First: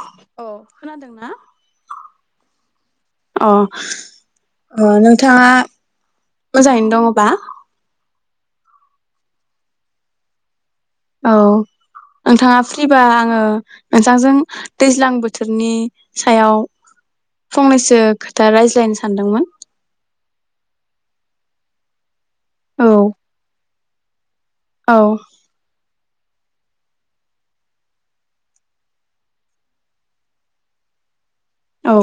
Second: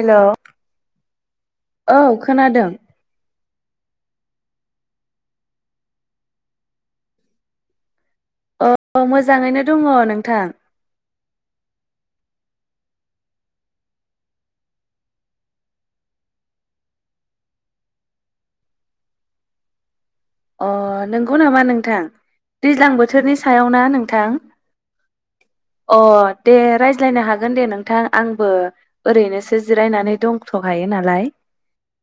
Hello औ खोनादोंना औ खोनादों अ अ नोंथाङा मोजाङैनो दङबा? औ मोजाङैनो दङ नोंथां। औ नोंथाङा फ्रिबा आङो नोंथांजों दैज्लां बोथोरनि सायाव फंनैसो खोथा रायज्लायनो सानदोंमोन अ नंगौ नामा नोंथां औ दैज्लां बोथोरनि सायाव ना नों नोंथां औ अ दे रायज्लायनो हागोन दे नोंथां आंबो ओरैनोसो जिरायनानै दंथ'हायो नालाय। औ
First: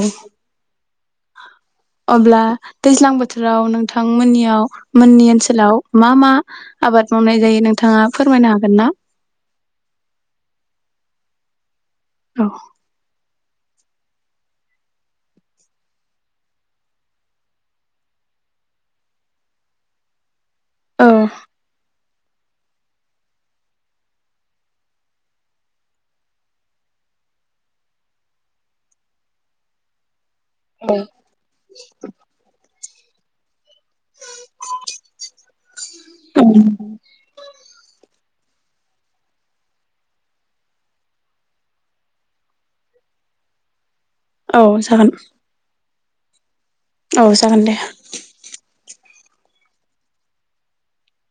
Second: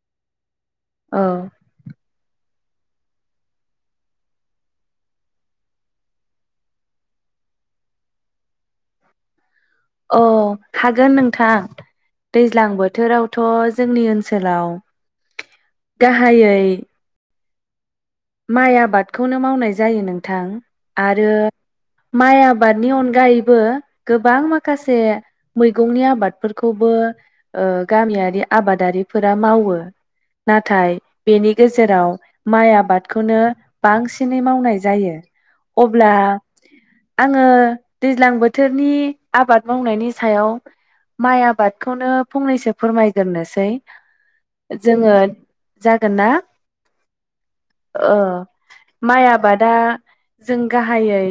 औ अब्ला दैज्लां बोथोराव नोंथांमोननियाव मोननि ओनसोलाव मा मा आबाद मावनाय जायो नोंथाङा फोरमायनो हागोन ना? अ हागोन नोंथां। औ दैज्लां बोथोराव थ' जोंनि ओनसोलाव गाहायै माइ आबादखौनो मावनाय जायो नोंथां। औ आरो माइ आबादनि अनगायैबो गोबां माखासे मैगंनि आबादफोरखौबो गामियारि आबादारिफोरा मावो नाथाय औ बेनि गेजेराव माइ आबाद खौनो बांसिनै मावनाय जायो अब्ला आङो दैज्लां बो बोथोरनि आबाद मावनायनि सायाव माइ आबादखौनो फंनैसो फोरमायग्रोसै औ जागोन जागोन ना औ जागोन दे ओ माइ आबादा जों गाहायै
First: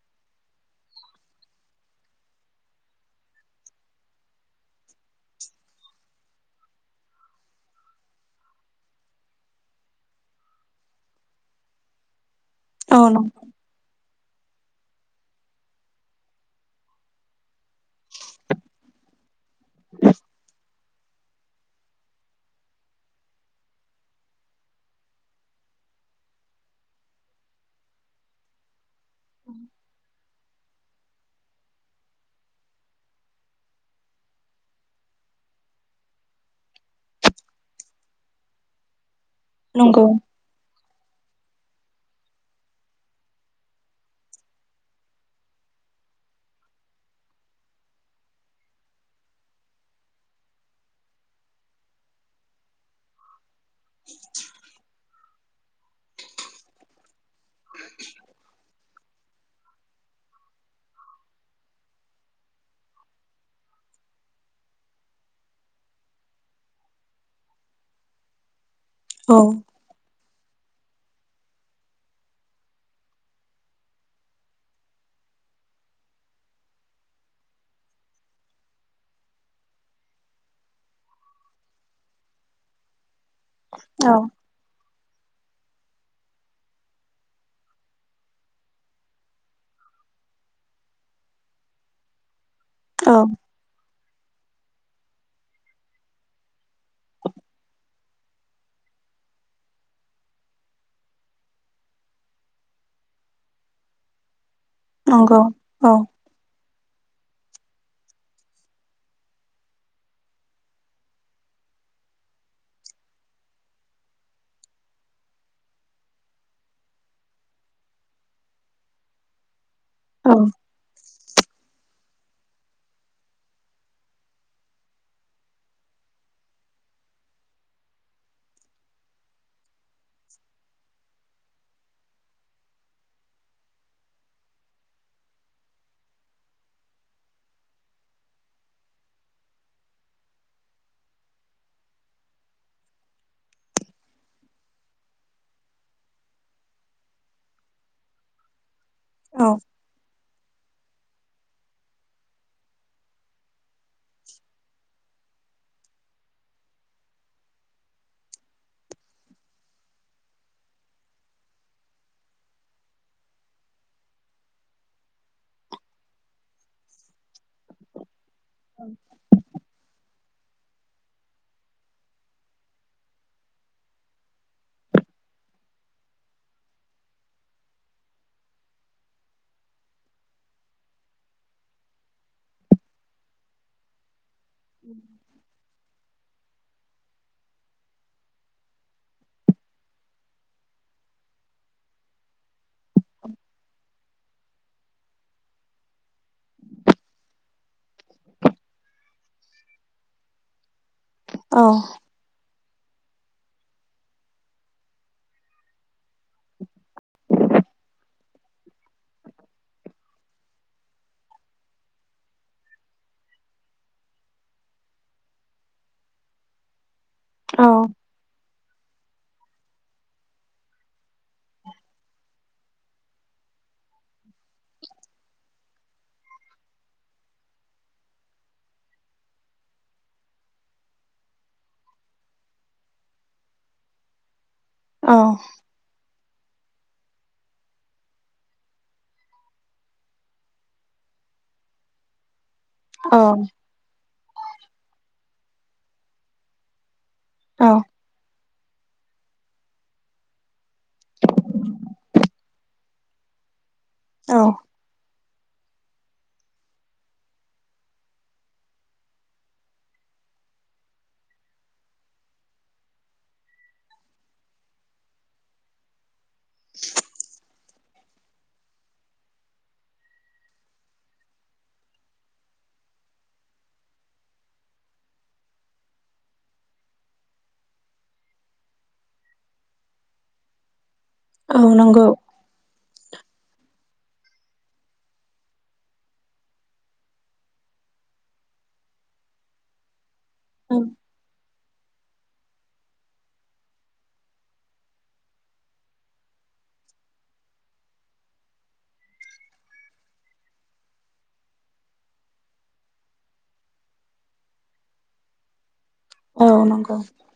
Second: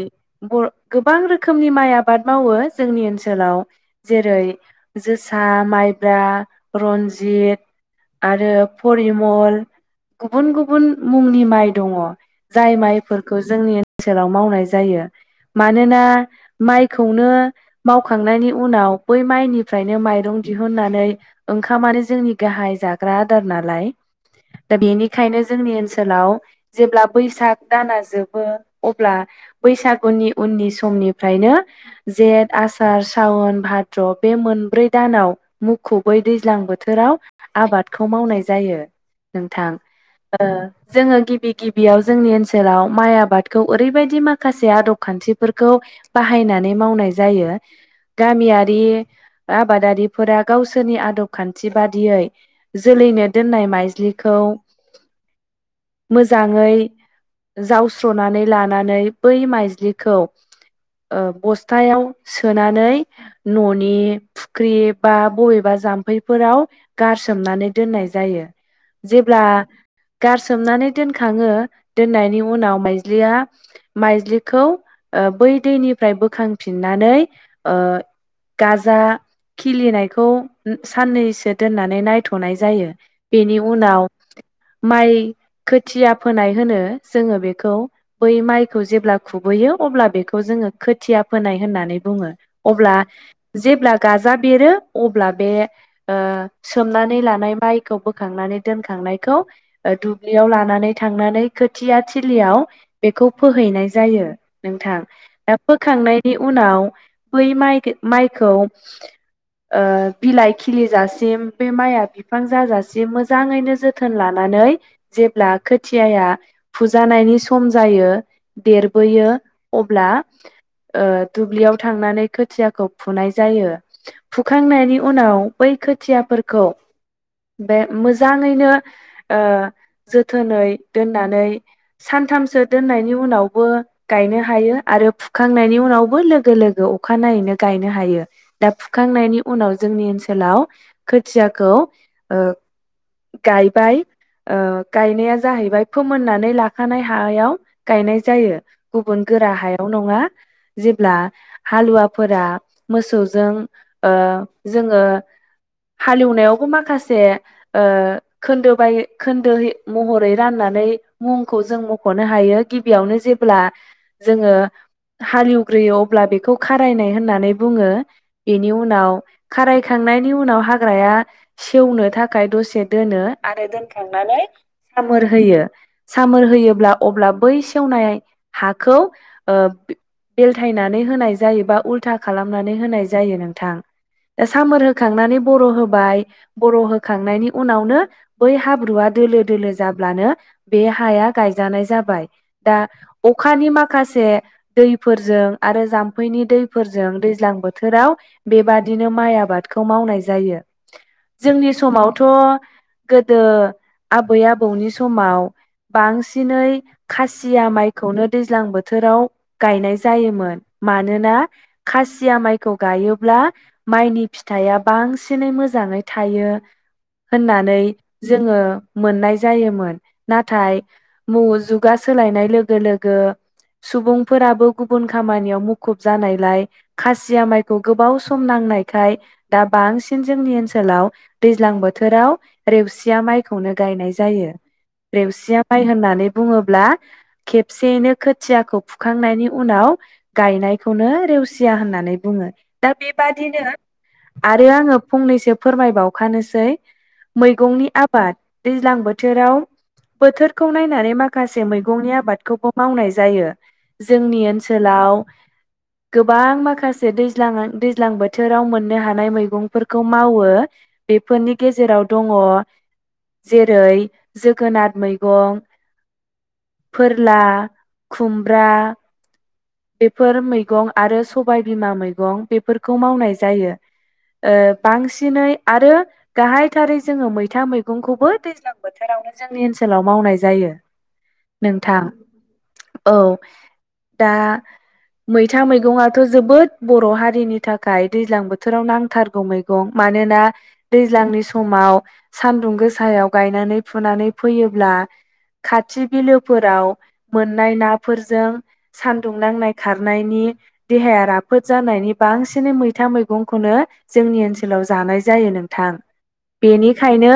बर गोबां रोखोमनि माइ आबाद मावो जोंनि ओनसोलाव जेरै जोसा माइब्रा रनजित आरो परिमल गुबुन गुबुन मुंनि माइ दङ जाय औ माइफोरखौ जोंनि ओनसोलाव मावनाय जायो मानोना माइखौनो मावखांनायनि उनाव बै माइनिफ्रायनो माइरं दिहुननानै ओंखामानो जोंनि गाहाय जाग्रा आदार नालाय दा बेनिखायनो जोंनि ओन ओनसोलाव जेब्ला बैसाग दाना जोबो अब्ला बैसागुनि उननि समनिफ्रायनो जेत आसार सावन भाद्र' बे मोनब्रै दानाव मुखुबै दैज्लां बोथोराव आबादखौ मावनाय जायो नोंथां नंगौ ओ जोङो गिबि गिबियाव जोंनि ओनसोलाव माइ आबादखौ ओरैबायदि माखासे आदब खान्थिफोरखौ बाहायनानै मावनाय जायो गामियारि आबादारिफोरा गावसोरनि आदब खान्थि बादियै जोलैनो दोननाय माइज्लिखौ मोजाङै जावस्र'नानै लानानै बै माइज्लिखौ ओ बस्थायाव सोनानै न'नि फुख्रि बा बबेबा जाम्फैफोराव गारसोमनानै दोननाय जायो औ जेब्ला गार सोमनानै दोनखाङो दोननायनि उनाव माइज्लिया माइज्लिखौ बै दैनिफ्राय बोखांफिननानै गाजा खिलिनायखौ साननैसो दोननानै नायथ'नाय जायो बेनि उनाव औ माइ खोथिया फोनाय होनो जोङो बेखौ बै माइखौ जेब्ला खुबैयो अब्ला बेखौ जोङो खोथिया फोनाय होननानै बुङो अब्ला औ जेब्ला गाजा बेरो अब्ला बे ओ सोमनानै लानाय माइखौ बोखांनानै दोनखांनायखौ ओ दु दुब्लियाव लानानै थांनानै खोथिया थिलियाव बेखौ फोहैनाय जायो नोंथां नंगौ दा औ फोखांनायनि उनाव बै माइ माइखौ बिलाइ खिलिजासिम बे माइआ बिफां जाजासिम मोजाङैनो जोथोन लानानै जेब्ला खोथियाया फुजानायनि सम जायो देरबोयो अब्ला औ ओ दुब्लियाव थांनानै खोथियाखौ फुनाय जायो फुखांनायनि उनाव बै खोथियाफोरखौ बे मोजाङैनो ओ जोथोनै दोननानै सानथामसो दोननायनि उनावबो गायनो हायो आरो फुखांनायनि उनावबो लोगो लोगो अखानायनायैनो गायनो हायो दा फुखांनायनि उनाव जोंनि ओनसोलाव खोथियाखौ ओ गायबाय ओ गायनाया जाहैबाय फोमोननानै लाखानाय हायाव गायनाय जायो गुबुन औ गोरा हायाव नङा जेब्ला हालुवाफोरा मोसौजों ओ जोङो हालेवनायावबो माखासे ओ खोन्दो बाय खोन्दो महरै राननानै मुंखौ जों मख'नो हायो गिबियावनो जेब्ला जोङो हालेवग्रोयो अब्ला बेखौ खारायनाय होननानै बुङो बेनि उनाव खारायखांनाय नि उनाव हाग्राया सेवनो थाखाय दसे दोनो आरो दोनखांनानै सामोर होयो सामोर होयोब्ला अब्ला बै सेवनाय हाखौ ओ बेलथायनानै होनाय जायो बा उल्था खालामनानै होनाय जायो नोंथां सामोर होखांनानै बर' होबाय बर' होखांनायनि उनावनो बै हाब्रुआ दोलो दोलो जाब्लानो बे हाया गायजानाय जाबाय दा अखानि माखासे दैफोरजों आरो जाम्फैनि दैफोरजों दैज्लां बोथोराव बेबादिनो माइ आबादखौ मावनाय जायो औ जोंनि समावथ' गोदो आबै आ आबौनि समाव बांसिनै खासिया माइखौनो दैज्लां बोथोराव गायनाय जायोमोन मानोना खासिया माइखौ गायोब्ला माइनि फिथाइया बांसिनै मोजाङै थायो होननानै जोङो मोननाय जायोमोन नाथाय जुगा सोलायनाय लोगो लोगो सुबुंफोराबो गुबुन खामानियाव मुखुब जानायलाय खासिया माइखौ गोबाव सम नांनायखाय दा बांसिन जोंनि ओनसोलाव दैज्लां बोथोराव रेवसिया माइखौनो गायनाय जा जायो औ-औ-औ-औ-औ रेवसिया माय होननानै बुङोब्ला खेबसेयैनो खोथियाखौ फुखांनायनि उनाव गायनायखौनो रेवसिया होननानै बुङो दा बेबादिनो आरो आङो फंनैसो फोरमायबावखानोसै मैगंनि आबाद दैज्लां बो बोथोराव बोथोरखौ नायनानै माखासे मैगंनि आबादखौबो मावनाय जायो जोंनि ओनसोलाव गोबां माखासे दैज्लां दैज्लां बोथोराव मोननो हानाय मैगंफोरखौ मावो बेफोरनि गेजेराव दङ जेरै जोगोनार मैगं फोरला खुमब्रा बेफोर मैगं आरो सबायबिमा मैगं बेफोरखौ मावनाय जायो ओ बांसिनै आरो गाहायथारै जोङो मैथा मैगंखौबो दैज्लां बोथोरावनो जोंनि ओनसोलाव मावनाय जायो औ नोंथां नंगौ औ दा मैथा मैगङाथ' जोबोद बर' हारिनि थाखाय दैज्लां बोथोराव नांथारगौ मैगं मानो दैज्लांनि समाव सान्दुं गोसायाव गायनानै फुनानै फैयोब्ला खाथि बिलोफोराव मोननाय नाफोरजों सानदुं नांनाय खारनायनि देहाया राफोद जानायनि बांसिनै मैथा मैगंखौनो जोंनि ओनसोलाव जानाय जायो नोंथां औ नंगौ बेनिखायनो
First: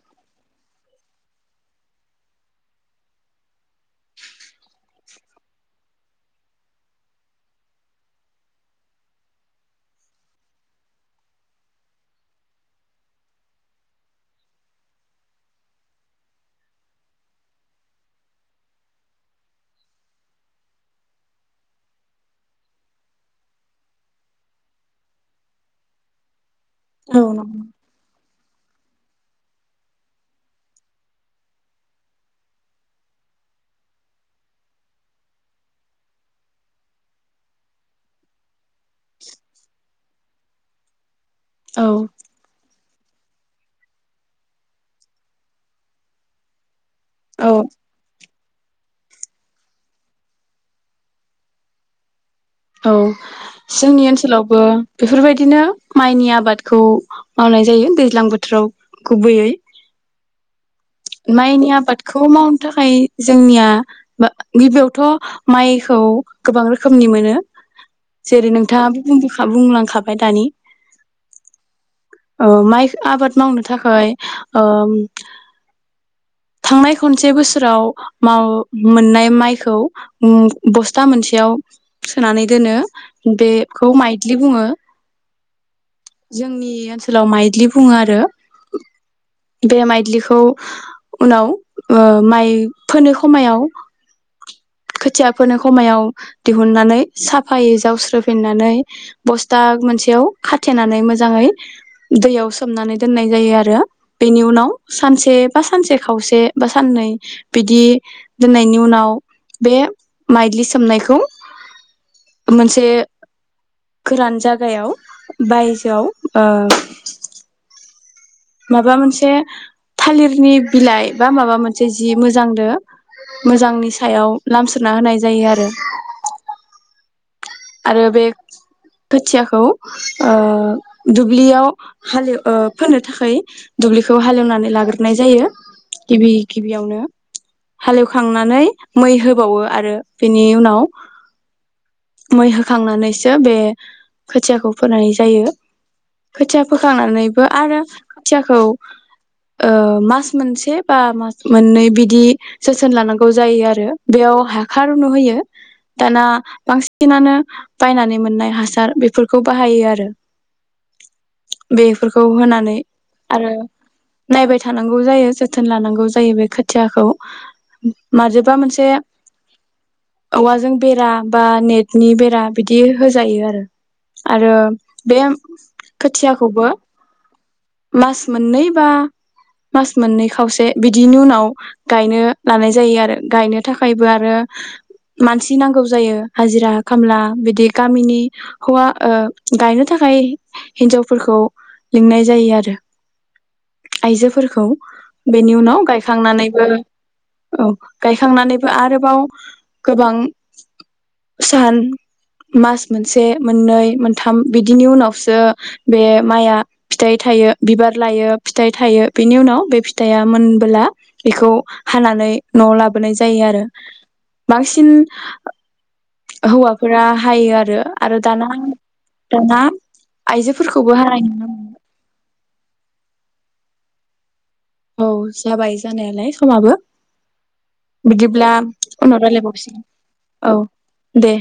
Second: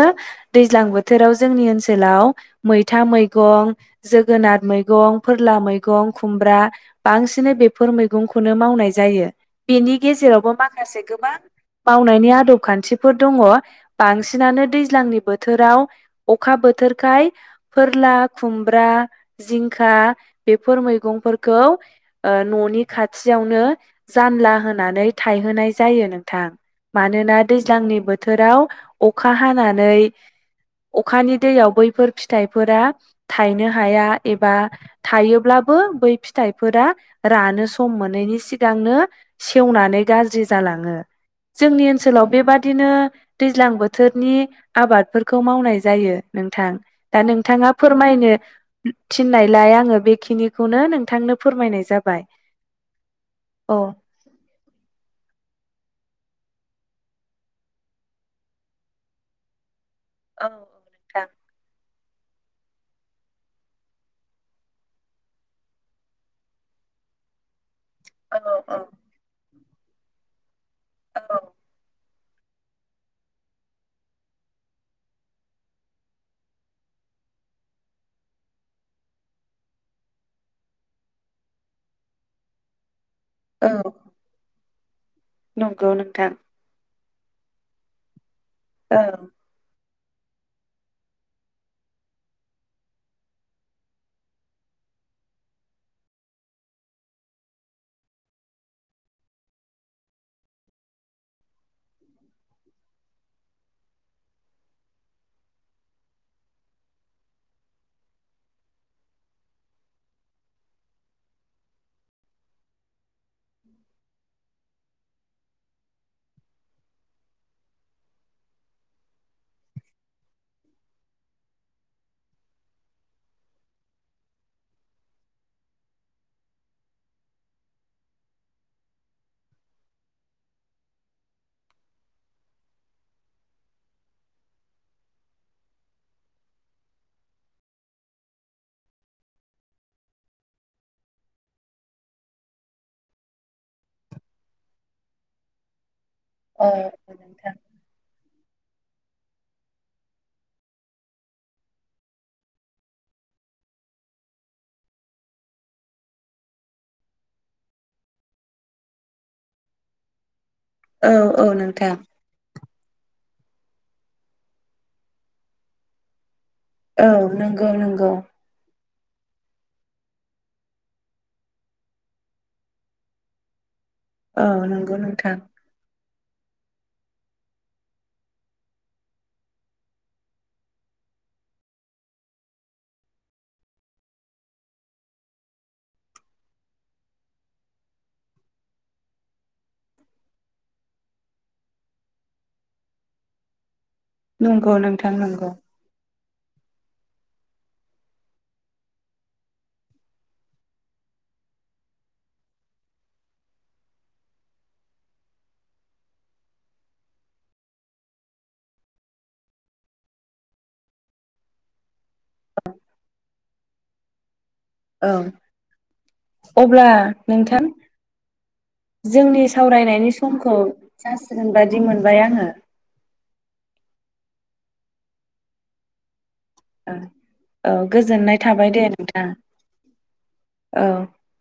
दैज्लां बो बोथोराव जोंनि ओनसोलाव मैथा मैगं जोगोनार मैगं फोरला मैगं खुमब्रा बांसिन बेफोर मैगंखौनो मावनाय जायो बेनि गेजेरावबो माखासे गोबां मावनायनि आदब खान्थिफोर दङ बांसिनानो दैज्लांनि बोथोराव अखा बोथोरखाय फोरला खुमब्रा जिंखा बेफोर मैगंफोरखौ न'नि खाथियावनो जानला होनानै थायहोनाय जायो नोंथां औ मानोना दैज्लांनि बोथोराव अखा हानानै अखानि दैयाव बैफोर फिथाइफोरा थायनो हाया एबा थायोब्लाबो बै फिथाइफोरा रानो सम मोनैनि सि सिगांनो सेवनानै गाज्रि जालाङो जोंनि औ ओनसोलाव बेबादिनो दैज्लां बोथोरनि आबाद खौ मावनाय जायो नोंथां दा औ नोंथाङा फोरमायनो थिननायलाय आङो बेखिनिखौनो नोंथांनो फोरमायनाय जाबाय औ अ जोंनि औ ओनसोलावबो बेफोरबायदिनो माइनिया आबादखौ मावनाय जायो दैज्लां बोथोराव गुबैयै नोंथां माइनि आबा खौ मावनो थाखाय जोंनियाा गिबियावथ' माइखौ गोबां रोखोमनि मोनो औ जेरै औ नोंथाङाबो बुंबोखाबो बुंलांखाबाय दानि औ औ माइ आबाद मावनो थाखाय ओ थांनाय खनसे बोसोराव मोननाय माइखौ उम बस्था मोनसेयाव सोनानै दोनो बेखौ माइथलि बुङो न जोंनि ओ सोलाव माइद्लि बुङो आरो औ बे माइदिलिखौ उनाव ओ माइ फोनो समायाव खोथियाफोरनो खमायाव दिहुननानै साफायै जावस्रोफिननानै बस्था मोनसेयाव खाथेनानै मोजाङै दैयाव सोमनानै दोननाय जायो आरो बेनि उनाव सानसे बा सानसे खावसे बा साननै बिदि दोननायनि उनाव बे माइलि सोमनायखौ मोनसे गोरान जागायाव बायजोआव ओ माबा मोनसे थालिरनि बिलाइ बा माबा मोनसे जि मोजांनो मोजांनि सायाव लामस्रोना होनाय जायो आरो आरो बे खोथियाखौ ओ दुब्लियाव हालेव ओ फोननो थाखाय दुब्लिखौ हालेवनानै लाग्रोनाय जायो गिबि गिबियावनो हालेवखांनानै मै होबावो आरो बेनि उनाव मै होखांनानैसो बे खोथियाखौ फोननाय जायो खोथिया औ फोखांनानैबो नोंथां आरो खुथियाखौ ओ मास मोनसे बा मास मोननै बिदि जोथोन लानांगौ जायो आरो बेयाव हाख रुनु होयो दाना बांसिन बांसिनानो बायनानै मोननाय हासार बेफोरखौ बाहायो आरो औ औ नोंथां बेफोरखौ होनानै आरो नायबाय थानांगौ जायो जोथोन लानांगौ जायो बेखो थियाखौ औ नंगौ नंगौ मारैबा मोनसे औवाजों बेरा बा नेट नि बेरा बिदि होजायो आरो औ आरो नंगौ बे नोंथां आं खोथियाखौबो मास मोननै बा मास मोननै खावसे बिदिनि उनाव गायनो लानाय जायो आरो गायनो थाखायबो आरो मानसि नांगौ जायो हाजिरा खामला बिदि गामिनि हौवा ओ गायनो थाखाय हिन्जावफोरखौ लिंनाय जायो आरो आइजोफोरखौ नंगौ नोंथां नंगौ बेनि उनाव गायख गायखांनानैबो औ गायखांनानैबो आरोबाव गोबां सान मास मोनसे मोननै मोनथाम बिदिनि उनावसो बे माइआ फिथाइ थायो बिबार लायो फिथाइ थायो बेनि उनाव बे फिथाइया मोनबोला बेखौ हानानै न'आव लाबोनाय जायो आरो। बांसिन औ अब्ला हौवाफोरा हायो नोंथां आरो आरो दाना जोंनि दाना सावरायनायनि समखौ आइजोफोरखौबो हानाय नुनो जासिगोन बादि मोनबाय आङो औ जाबाय जानायालाय। समाबो औ गोजोननाय बिदिब्ला थाबाय दे उनाव नोंथां रायलायबावसिगोन औ दे।